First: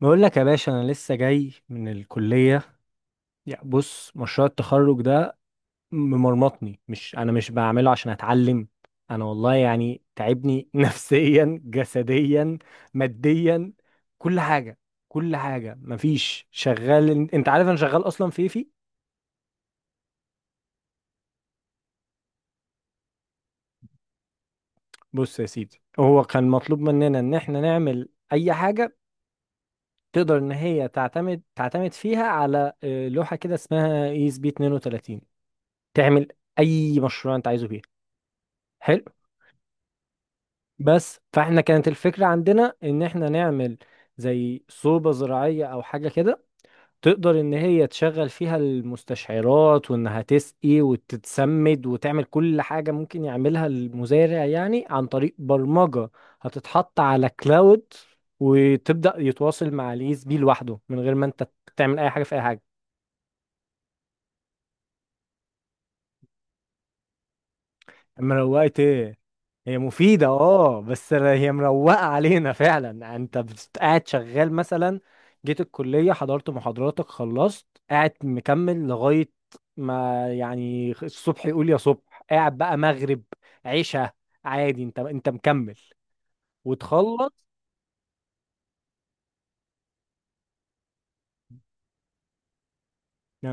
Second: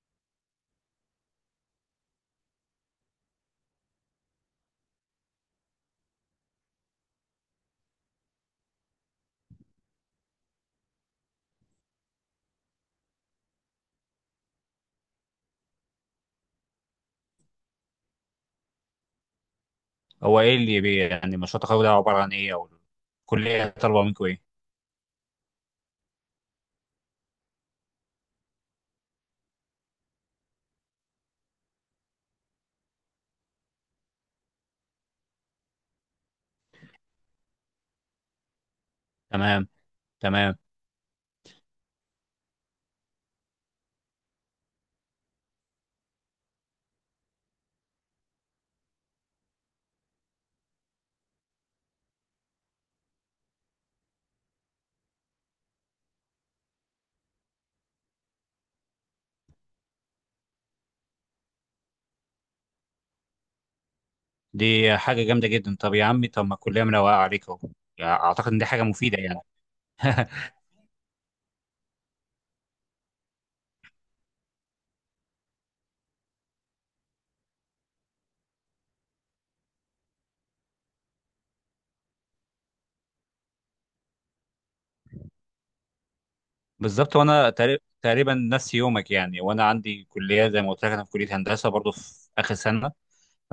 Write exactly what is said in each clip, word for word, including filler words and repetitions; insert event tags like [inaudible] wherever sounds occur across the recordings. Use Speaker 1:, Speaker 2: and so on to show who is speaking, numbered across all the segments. Speaker 1: بقول لك يا باشا، انا لسه جاي من الكليه. يا بص، مشروع التخرج ده ممرمطني. مش انا مش بعمله عشان اتعلم. انا والله يعني تعبني [laughs] نفسيا، جسديا، ماديا، كل حاجه، كل حاجه. مفيش شغال. إن- انت عارف انا شغال اصلا في إيه. في
Speaker 2: هو ايه اللي بي يعني مشروع التخرج ده عباره عن ايه؟ او الكليه طالبه منكم ايه؟
Speaker 1: بص يا سيدي، هو كان مطلوب مننا ان احنا نعمل اي حاجه تقدر ان هي تعتمد تعتمد فيها على آه، لوحه كده اسمها اي اس بي اتنين وتلاتين. تعمل اي مشروع انت عايزه فيها. حلو.
Speaker 2: تمام. تمام.
Speaker 1: بس فاحنا كانت الفكرة عندنا ان احنا نعمل زي صوبة زراعية او حاجة كده، تقدر ان هي تشغل فيها المستشعرات وانها تسقي وتتسمد وتعمل كل حاجة ممكن يعملها المزارع يعني عن طريق برمجة. هتتحط على كلاود وتبدأ يتواصل مع اليس بي لوحده من غير ما انت تعمل اي حاجة في اي حاجة.
Speaker 2: دي حاجه جامده جدا. طب يا عمي، طب ما الكليه مروقه عليك اهو، يعني اعتقد ان دي
Speaker 1: مروقت
Speaker 2: حاجه
Speaker 1: ايه؟
Speaker 2: مفيده يعني.
Speaker 1: هي مفيدة،
Speaker 2: [laughs]
Speaker 1: اه، بس هي مروقة علينا فعلا. انت بت- قاعد شغال مثلا، جيت الكلية، حضرت محاضراتك، خلصت، قاعد مكمل لغاية ما يعني الصبح يقول يا صبح، قاعد بقى مغرب، عشاء، عادي، انت انت مكمل
Speaker 2: بالظبط،
Speaker 1: وتخلص.
Speaker 2: وانا تقري- تقريبا نفس يومك يعني، وانا عندي كليه، زي ما قلت لك انا في كليه هندسه برضو في اخر سنه.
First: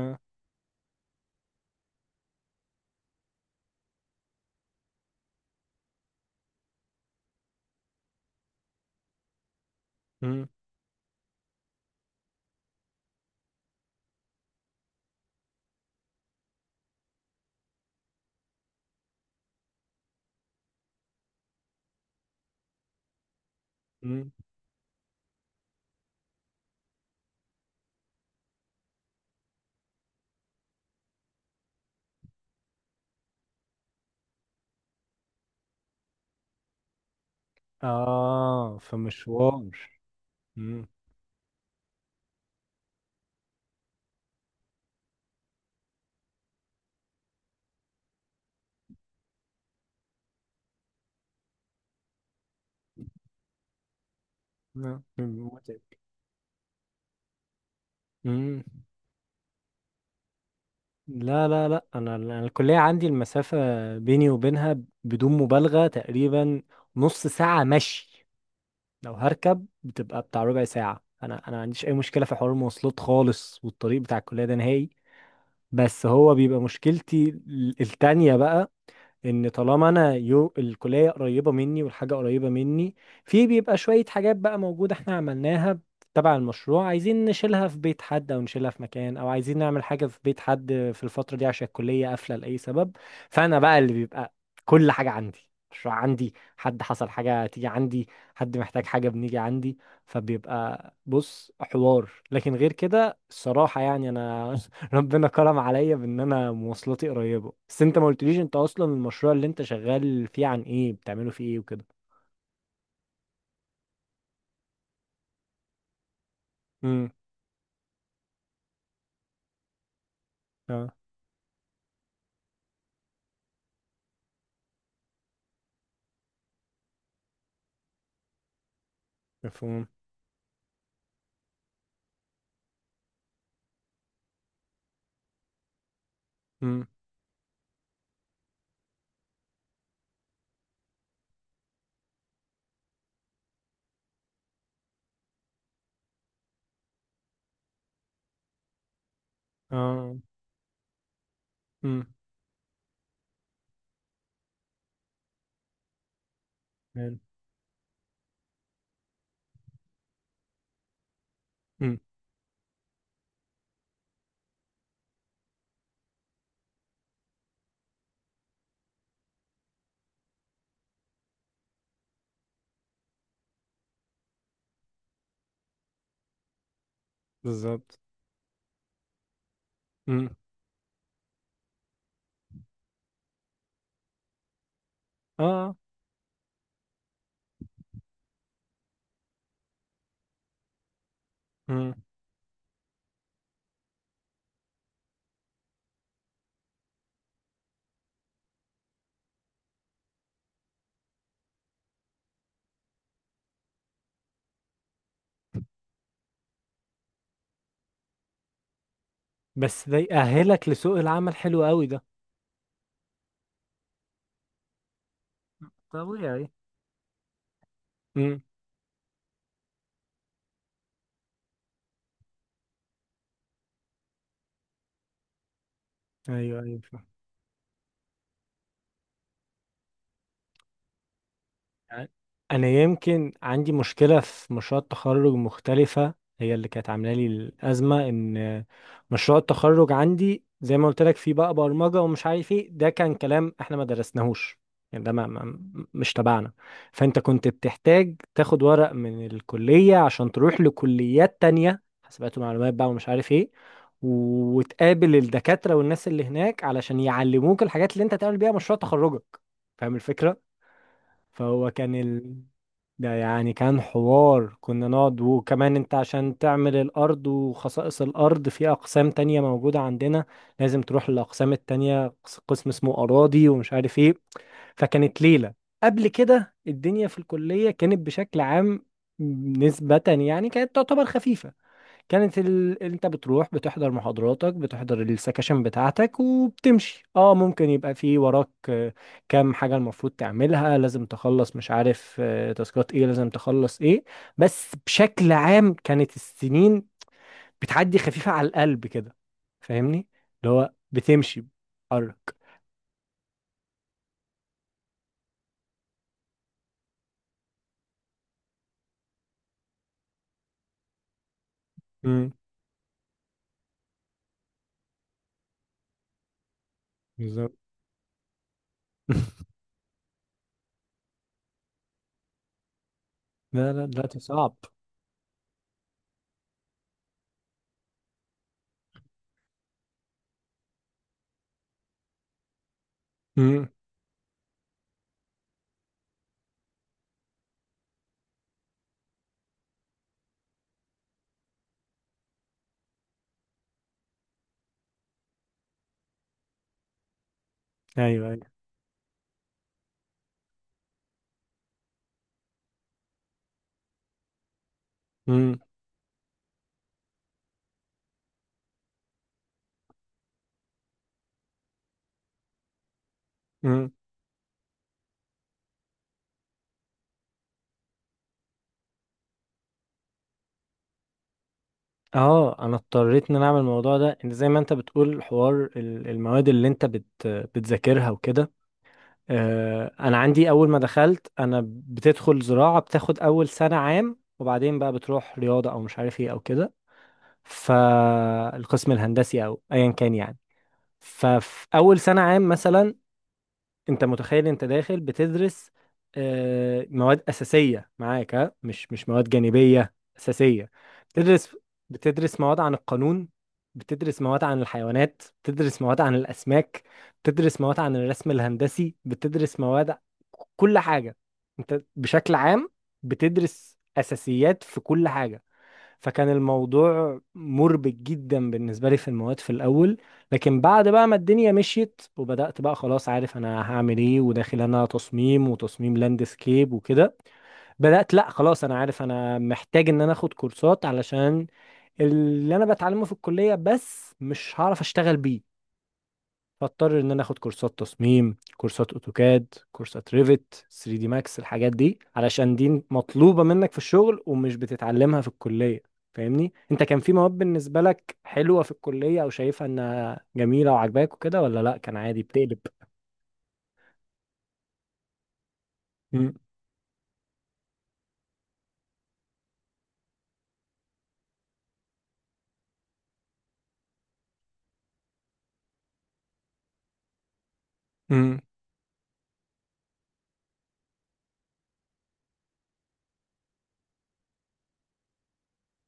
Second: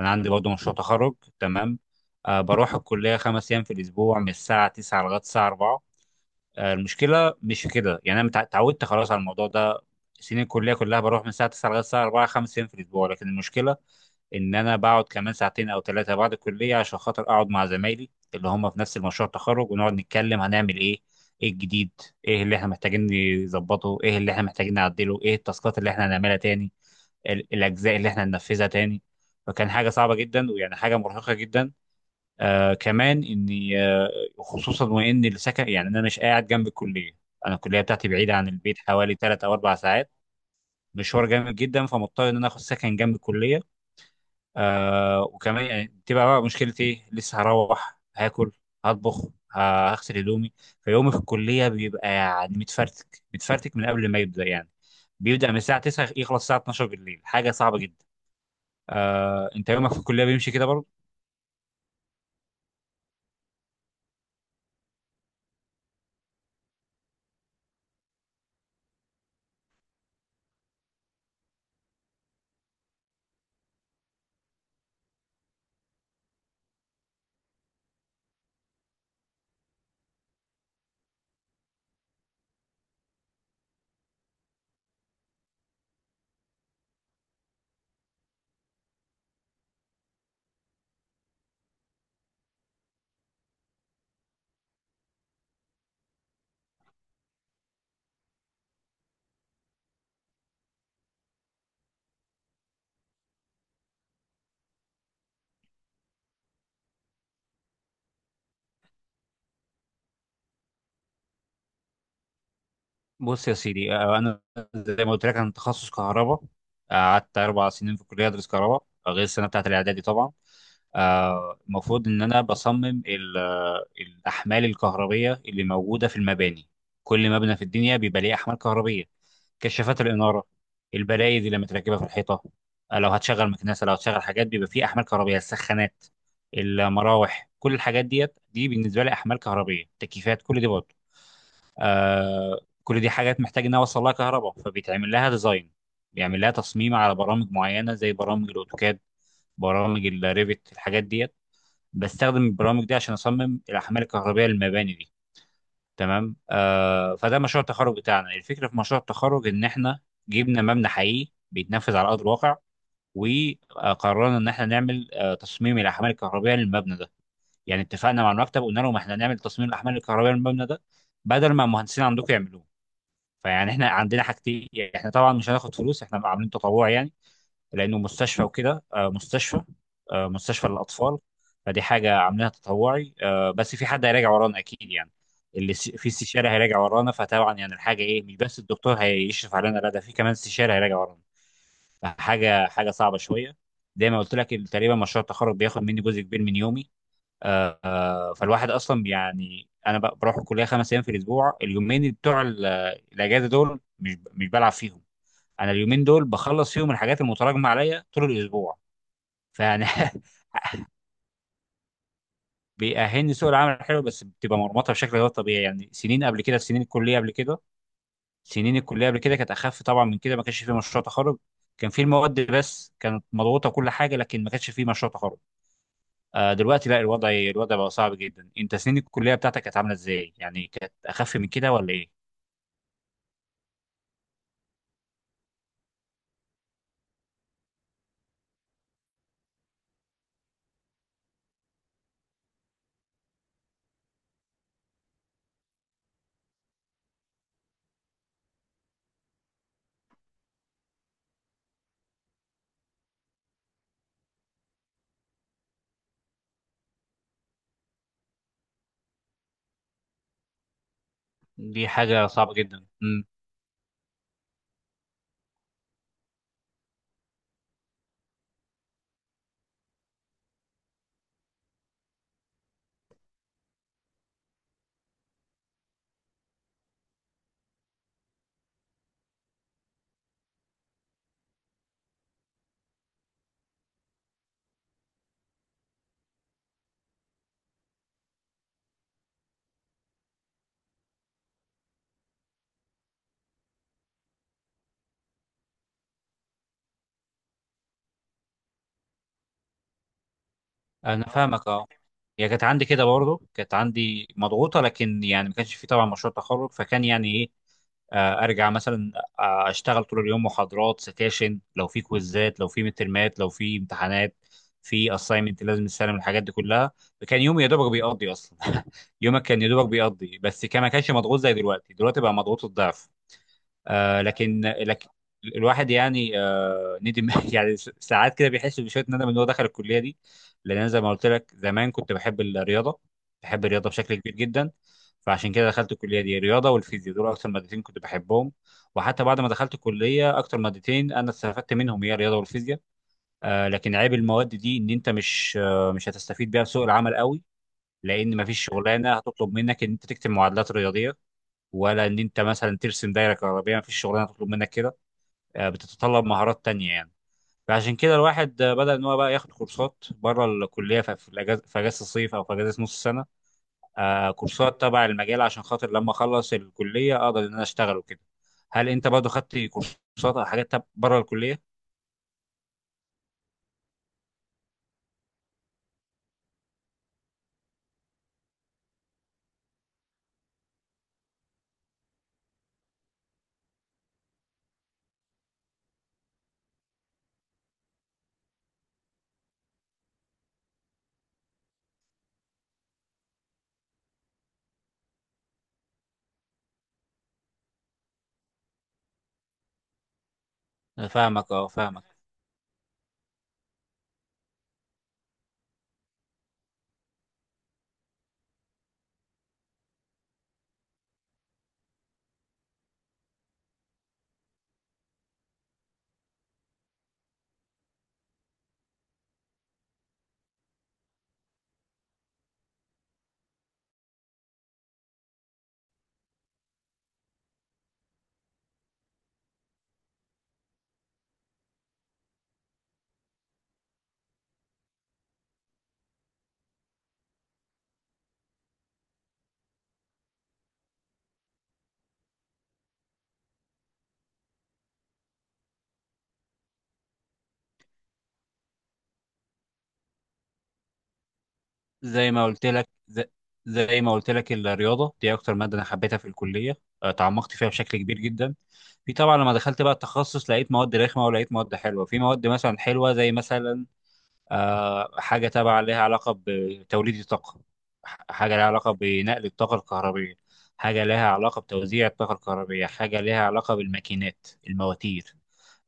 Speaker 2: انا عندي برضو مشروع تخرج، تمام. آه، بروح الكليه خمس ايام في الاسبوع، من الساعه تسعه لغايه الساعه اربعه. آه، المشكله مش في كده، يعني انا متع- اتعودت خلاص على الموضوع ده. سنين
Speaker 1: مم.
Speaker 2: الكليه كلها بروح من الساعه تسعه لغايه الساعه اربعه خمس ايام في الاسبوع، لكن المشكله ان انا بقعد كمان ساعتين او ثلاثه بعد الكليه، عشان خاطر اقعد مع زمايلي اللي هم في نفس المشروع التخرج، ونقعد نتكلم هنعمل ايه، ايه الجديد، ايه اللي احنا محتاجين نظبطه، ايه
Speaker 1: مم.
Speaker 2: اللي احنا محتاجين نعدله، ايه التاسكات اللي احنا هنعملها تاني، ال- الاجزاء اللي احنا هننفذها تاني. فكان حاجه صعبه جدا، ويعني حاجه مرهقه جدا. آه كمان اني آه خصوصا وان السكن، يعني انا مش قاعد جنب الكليه، انا الكليه بتاعتي بعيده عن
Speaker 1: آه،
Speaker 2: البيت حوالي ثلاث او
Speaker 1: فمشوار.
Speaker 2: اربع ساعات
Speaker 1: مم.
Speaker 2: مشوار جامد جدا، فمضطر ان انا اخد سكن جنب الكليه. آه، وكمان يعني تبقى بقى مشكلتي ايه؟ لسه هروح هاكل، هطبخ، ه- هغسل هدومي. فيومي في الكليه بيبقى يعني متفرتك متفرتك، من قبل ما يبدا يعني،
Speaker 1: مم. مم.
Speaker 2: بيبدا من الساعه
Speaker 1: متعب.
Speaker 2: تسعه يخلص الساعه اثنا عشر بالليل. حاجه صعبه جدا.
Speaker 1: مم.
Speaker 2: آه، انت يومك في الكليه بيمشي كده؟
Speaker 1: لا، لا، لا، انا أنا الكليه عندي المسافه بيني وبينها، بدون مبالغه تقريبا نص ساعه مشي. لو هركب بتبقى بتاع ربع ساعه. انا انا ما عنديش اي مشكله في حوار المواصلات خالص، والطريق بتاع الكليه ده نهائي. بس هو بيبقى مشكلتي ال- التانية بقى، ان طالما انا يو الكليه قريبه مني والحاجه قريبه مني، في بيبقى شويه حاجات بقى موجوده احنا عملناها تبع المشروع، عايزين نشيلها في بيت حد او نشيلها في مكان، او عايزين نعمل حاجه في بيت حد في الفتره دي عشان الكليه قافله لاي سبب. فانا بقى اللي بيبقى كل حاجه عندي، مشروع عندي، حد حصل حاجه تيجي عندي، حد محتاج حاجه بنيجي عندي. فبيبقى بص حوار، لكن غير كده الصراحه يعني انا [laughs] ربنا كرم عليا بان انا مواصلاتي قريبه. بس انت ما قلتليش، انت اصلا المشروع اللي انت شغال فيه عن ايه، بتعمله فيه ايه وكده؟
Speaker 2: بص يا سيدي، آه، انا زي ما قلت لك انا تخصص كهرباء. آه،
Speaker 1: امم.
Speaker 2: قعدت اربع سنين في الكليه ادرس كهرباء، آه، غير السنه بتاعت الاعدادي طبعا.
Speaker 1: اه.
Speaker 2: آه، المفروض ان انا بصمم ال- آه، الاحمال الكهربيه اللي موجوده في المباني. كل مبنى في الدنيا بيبقى ليه احمال كهربيه،
Speaker 1: مفهوم.
Speaker 2: كشافات الاناره، البلايد اللي متركبه في الحيطه. آه، لو هتشغل مكنسه، لو هتشغل حاجات، بيبقى فيه احمال كهربيه، السخانات،
Speaker 1: امم.
Speaker 2: المراوح، كل الحاجات ديت، دي بالنسبه لي احمال كهربيه، تكييفات كل دي برضه. آه، كل دي حاجات محتاج انها اوصل لها كهرباء، فبيتعمل لها ديزاين، بيعمل لها تصميم على برامج معينه زي برامج الاوتوكاد، برامج
Speaker 1: اه.
Speaker 2: الريفت، الحاجات ديت.
Speaker 1: امم.
Speaker 2: بستخدم البرامج دي عشان اصمم الاحمال الكهربائيه للمباني دي، تمام. آه،
Speaker 1: حلو.
Speaker 2: فده مشروع التخرج بتاعنا. الفكره في مشروع التخرج ان احنا جبنا مبنى حقيقي بيتنفذ
Speaker 1: امم.
Speaker 2: على ارض الواقع، وقررنا ان احنا نعمل آه تصميم الاحمال الكهربائيه للمبنى ده. يعني اتفقنا مع المكتب قلنا لهم احنا نعمل تصميم الاحمال الكهربائيه للمبنى ده، بدل ما المهندسين عندكم يعملوه. فيعني احنا عندنا حاجتين، احنا طبعا مش هناخد فلوس، احنا عاملين تطوع يعني، لانه
Speaker 1: بالظبط.
Speaker 2: مستشفى وكده، آه، مستشفى، آه،
Speaker 1: امم.
Speaker 2: مستشفى للاطفال. فدي حاجه عاملينها تطوعي. آه، بس في حد هيراجع ورانا اكيد يعني، اللي
Speaker 1: اه.
Speaker 2: س- في استشاري هيراجع ورانا. فطبعا يعني الحاجه ايه؟ مش بس الدكتور هيشرف علينا، لا، ده في كمان استشاري هيراجع ورانا.
Speaker 1: امم.
Speaker 2: فحاجه حاجه صعبه شويه. زي ما قلت لك، ال- تقريبا مشروع التخرج بياخد مني جزء كبير من يومي. آه، آه، فالواحد اصلا يعني انا ب- بروح الكليه خمس ايام في الاسبوع. اليومين بتوع ال- الاجازه دول مش مش بلعب فيهم، انا اليومين دول بخلص فيهم الحاجات المتراكمه عليا طول الاسبوع. فيعني
Speaker 1: بس ده يأهلك
Speaker 2: [laughs]
Speaker 1: لسوق العمل، حلو قوي ده.
Speaker 2: بيأهلني سوق العمل الحلو، بس بتبقى مرمطه بشكل غير طبيعي يعني. سنين قبل
Speaker 1: طبيعي.
Speaker 2: كده سنين الكليه قبل كده،
Speaker 1: امم.
Speaker 2: سنين الكليه قبل كده كانت اخف طبعا من كده، ما كانش في مشروع تخرج، كان في المواد بس كانت مضغوطه كل حاجه، لكن ما كانش في مشروع تخرج. آه،
Speaker 1: ايوه، ايوه.
Speaker 2: دلوقتي لا، الوضع الوضع بقى صعب جدا. انت سنين الكليه بتاعتك كانت عامله ازاي؟ يعني كانت اخف من كده ولا
Speaker 1: يعني
Speaker 2: ايه؟
Speaker 1: انا يمكن عندي مشكله في مشروع التخرج مختلفه، هي اللي كانت عامله لي الازمه ان مشروع التخرج عندي زي ما قلت لك فيه بقى برمجه ومش عارف ايه، ده كان كلام احنا ما درسناهوش. يعني ده ما ما مش تبعنا. فانت كنت بتحتاج تاخد ورق من الكليه عشان تروح لكليات تانية، حاسبات ومعلومات بقى ومش عارف ايه، وتقابل الدكاتره والناس اللي هناك علشان يعلموك الحاجات اللي انت تعمل بيها مشروع تخرجك. فاهم الفكره؟ فهو
Speaker 2: دي
Speaker 1: كان
Speaker 2: حاجه
Speaker 1: ال...
Speaker 2: صعبه جدا.
Speaker 1: ده
Speaker 2: امم
Speaker 1: يعني كان حوار كنا نقعد، وكمان انت عشان تعمل الارض وخصائص الارض، في اقسام تانية موجودة عندنا لازم تروح للاقسام التانية، قس- قسم اسمه اراضي ومش عارف ايه. فكانت ليلة. قبل كده الدنيا في الكلية كانت بشكل عام، نسبة يعني كانت تعتبر خفيفة. كانت ال... انت بتروح بتحضر محاضراتك، بتحضر السكاشن بتاعتك وبتمشي. اه، ممكن يبقى في وراك آه، كام حاجة المفروض تعملها لازم تخلص، مش عارف آه، تاسكات ايه لازم تخلص ايه. بس بشكل عام، كانت السنين بتعدي خفيفة على القلب كده. فاهمني؟ اللي هو
Speaker 2: انا
Speaker 1: بتمشي
Speaker 2: فاهمك اه.
Speaker 1: بتتحرك.
Speaker 2: هي كانت عندي كده برضه، كانت عندي مضغوطه، لكن يعني ما كانش في طبعا مشروع تخرج. فكان يعني ايه، آه، ارجع مثلا، آه، اشتغل طول اليوم محاضرات، سكاشن، لو في
Speaker 1: امم.
Speaker 2: كويزات، لو في مترمات، لو في امتحانات، في اساينمنت، لازم تسلم الحاجات دي كلها. فكان
Speaker 1: بالظبط.
Speaker 2: يومي يا دوبك بيقضي اصلا. [laughs] يومك
Speaker 1: [laughs]
Speaker 2: كان يا دوبك بيقضي، بس كان ما كانش مضغوط زي دلوقتي. دلوقتي بقى مضغوط الضعف.
Speaker 1: لا، لا، دلوقتي
Speaker 2: آه،
Speaker 1: صعب.
Speaker 2: لكن لكن الواحد يعني آه ندم، [laughs] يعني س- ساعات كده بيحس بشويه ندم ان هو دخل الكليه دي. لان انا زي ما قلت لك زمان كنت بحب الرياضه، بحب
Speaker 1: امم.
Speaker 2: الرياضه بشكل كبير جدا. فعشان كده دخلت الكليه دي. الرياضه والفيزياء دول اكتر مادتين كنت بحبهم، وحتى بعد ما دخلت الكليه اكتر مادتين انا استفدت منهم هي الرياضه والفيزياء. آه، لكن عيب المواد دي ان انت مش آه مش هتستفيد بيها في سوق العمل قوي.
Speaker 1: ايوه،
Speaker 2: لان
Speaker 1: ايوه.
Speaker 2: مفيش شغلانه هتطلب منك ان انت تكتب معادلات رياضيه، ولا ان انت مثلا ترسم دايره كهربائيه، ما فيش شغلانه تطلب منك كده. آه، بتتطلب مهارات تانية يعني. فعشان كده الواحد آه، بدأ ان هو بقى ياخد كورسات بره الكليه في في الاجازه، في اجازه الصيف او في اجازه نص السنه.
Speaker 1: امم.
Speaker 2: آه، كورسات تبع المجال، عشان خاطر لما اخلص الكليه اقدر ان انا اشتغل وكده. هل انت برضه خدت كورسات او حاجات بره الكليه؟
Speaker 1: اه. انا اضطريت ان انا اعمل الموضوع ده، ان زي ما انت بتقول حوار ال- المواد اللي انت بت بتذاكرها وكده. آه، انا عندي، اول ما دخلت انا بتدخل زراعة، بتاخد اول سنة عام وبعدين بقى بتروح رياضة او مش عارف ايه او كده، فالقسم الهندسي او ايا كان يعني. ففي اول سنة عام مثلا، انت متخيل انت داخل بتدرس آه، مواد اساسيه معاك، ها، مش مش مواد جانبيه، اساسيه.
Speaker 2: أنا فاهمك
Speaker 1: بتدرس
Speaker 2: اه، فاهمك.
Speaker 1: بتدرس مواد عن القانون، بتدرس مواد عن الحيوانات، بتدرس مواد عن الاسماك، بتدرس مواد عن الرسم الهندسي، بتدرس مواد كل حاجه. انت بشكل عام بتدرس اساسيات في كل حاجه. فكان الموضوع مربك جدا بالنسبة لي في المواد في الأول، لكن بعد بقى ما الدنيا مشيت وبدأت بقى خلاص، عارف أنا هعمل إيه وداخل أنا تصميم وتصميم لاندسكيب وكده، بدأت لأ، خلاص أنا عارف أنا محتاج إن أنا أخد كورسات علشان اللي أنا بتعلمه في الكلية بس مش هعرف أشتغل بيه. فاضطر ان انا اخد كورسات تصميم، كورسات اوتوكاد، كورسات ريفت، ثري دي ماكس، الحاجات دي علشان دي مطلوبة منك في الشغل ومش بتتعلمها في الكلية. فاهمني؟ انت كان في مواد بالنسبة لك حلوة في الكلية او شايفها انها جميلة وعجباك وكده، ولا لا كان عادي
Speaker 2: زي ما
Speaker 1: بتقلب؟
Speaker 2: قلت لك ز- زي ما قلت لك الرياضه دي اكتر ماده انا حبيتها في
Speaker 1: مم.
Speaker 2: الكليه. آه، تعمقت فيها بشكل كبير جدا. في طبعا لما دخلت بقى التخصص لقيت مواد رخمه ولقيت مواد حلوه. في مواد مثلا حلوه زي مثلا آه، حاجه تبع لها علاقه بتوليد الطاقه، ح-
Speaker 1: مم.
Speaker 2: حاجه لها علاقه بنقل الطاقه الكهربيه، حاجه لها علاقه بتوزيع الطاقه الكهربيه، حاجه لها علاقه بالماكينات، المواتير.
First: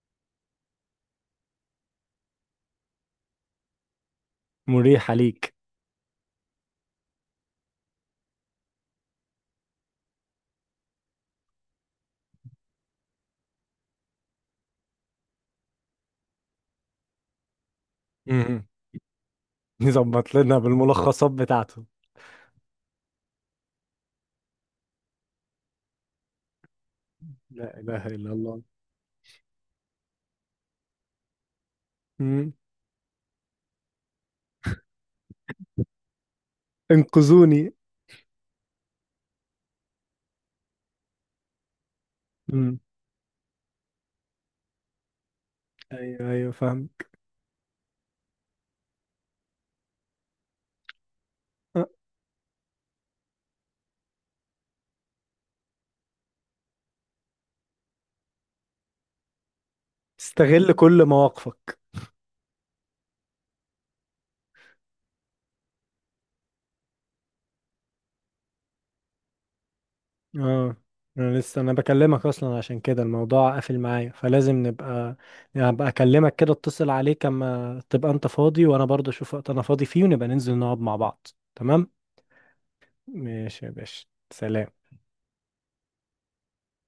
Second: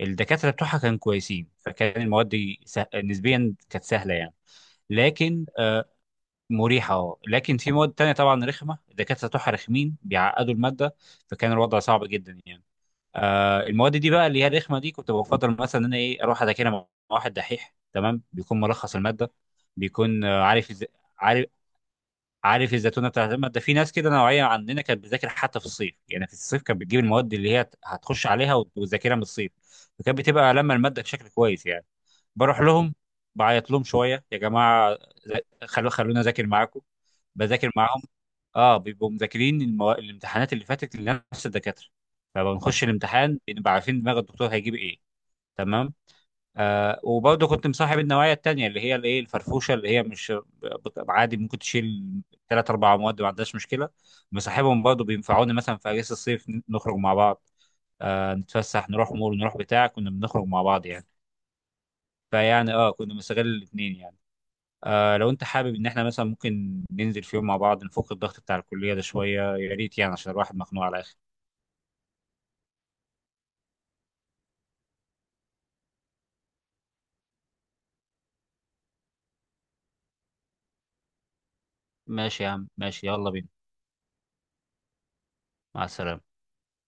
Speaker 2: الدكاتره بتوعها كانوا كويسين، فكان المواد دي سه... نسبيا كانت سهله يعني.
Speaker 1: مريحة
Speaker 2: لكن
Speaker 1: ليك.
Speaker 2: آه، مريحة اه. لكن في مواد تانية طبعا رخمة، الدكاترة بتوعها رخمين، بيعقدوا المادة، فكان الوضع صعب جدا يعني. آه، المواد دي بقى اللي هي الرخمة دي، كنت بفضل مثلا ان انا ايه اروح اذاكرها مع واحد دحيح، تمام. بيكون
Speaker 1: مم.
Speaker 2: ملخص المادة،
Speaker 1: [laughs]
Speaker 2: بيكون
Speaker 1: يظبط
Speaker 2: آه،
Speaker 1: لنا
Speaker 2: عارف إز...
Speaker 1: بالملخصات
Speaker 2: عارف
Speaker 1: بتاعته.
Speaker 2: عارف الزتونة بتاعت المادة. في ناس كده نوعية عننا كانت بتذاكر حتى في الصيف، يعني في الصيف كانت بتجيب المواد اللي هي
Speaker 1: لا إله
Speaker 2: هتخش
Speaker 1: إلا
Speaker 2: عليها
Speaker 1: الله.
Speaker 2: وت- وتذاكرها من الصيف. فكانت بتبقى لما المادة بشكل كويس يعني.
Speaker 1: مم.
Speaker 2: بروح لهم، بعيط لهم شوية، يا جماعة خلو خلونا اذاكر معاكم.
Speaker 1: انقذوني.
Speaker 2: بذاكر معاهم، اه، بيبقوا مذاكرين المو... الامتحانات اللي فاتت لنفس الدكاتره،
Speaker 1: مم.
Speaker 2: فبنخش الامتحان بنبقى عارفين دماغ الدكتور هيجيب ايه، تمام.
Speaker 1: ايوه، ايوه، فاهم.
Speaker 2: آه، وبرضه كنت مصاحب النوعيه التانيه اللي هي الايه الفرفوشه، اللي هي مش بت- عادي ممكن تشيل ثلاث اربع مواد ما عندهاش مشكله. مصاحبهم برضه، بينفعوني مثلا في اجازه الصيف، ن- نخرج مع بعض، آه نتفسح، نروح مول، نروح بتاع، كنا بنخرج مع
Speaker 1: استغل
Speaker 2: بعض
Speaker 1: كل
Speaker 2: يعني.
Speaker 1: مواقفك.
Speaker 2: فيعني اه كنا بنستغل الاثنين يعني. آه، لو انت حابب ان احنا مثلا ممكن ننزل في يوم مع بعض نفك الضغط بتاع الكلية ده شوية، يا ريت يعني، عشان الواحد
Speaker 1: اه،
Speaker 2: مخنوق على الاخر.
Speaker 1: انا لسه انا بكلمك اصلا عشان كده الموضوع قافل معايا، فلازم نبقى هبقى اكلمك كده، اتصل عليك اما تبقى انت فاضي وانا برضه اشوف وقت انا فاضي فيه، ونبقى ننزل نقعد مع بعض. تمام.
Speaker 2: ماشي يا عم، ماشي، يلا بينا.
Speaker 1: ماشي يا باشا. سلام.
Speaker 2: مع السلامة.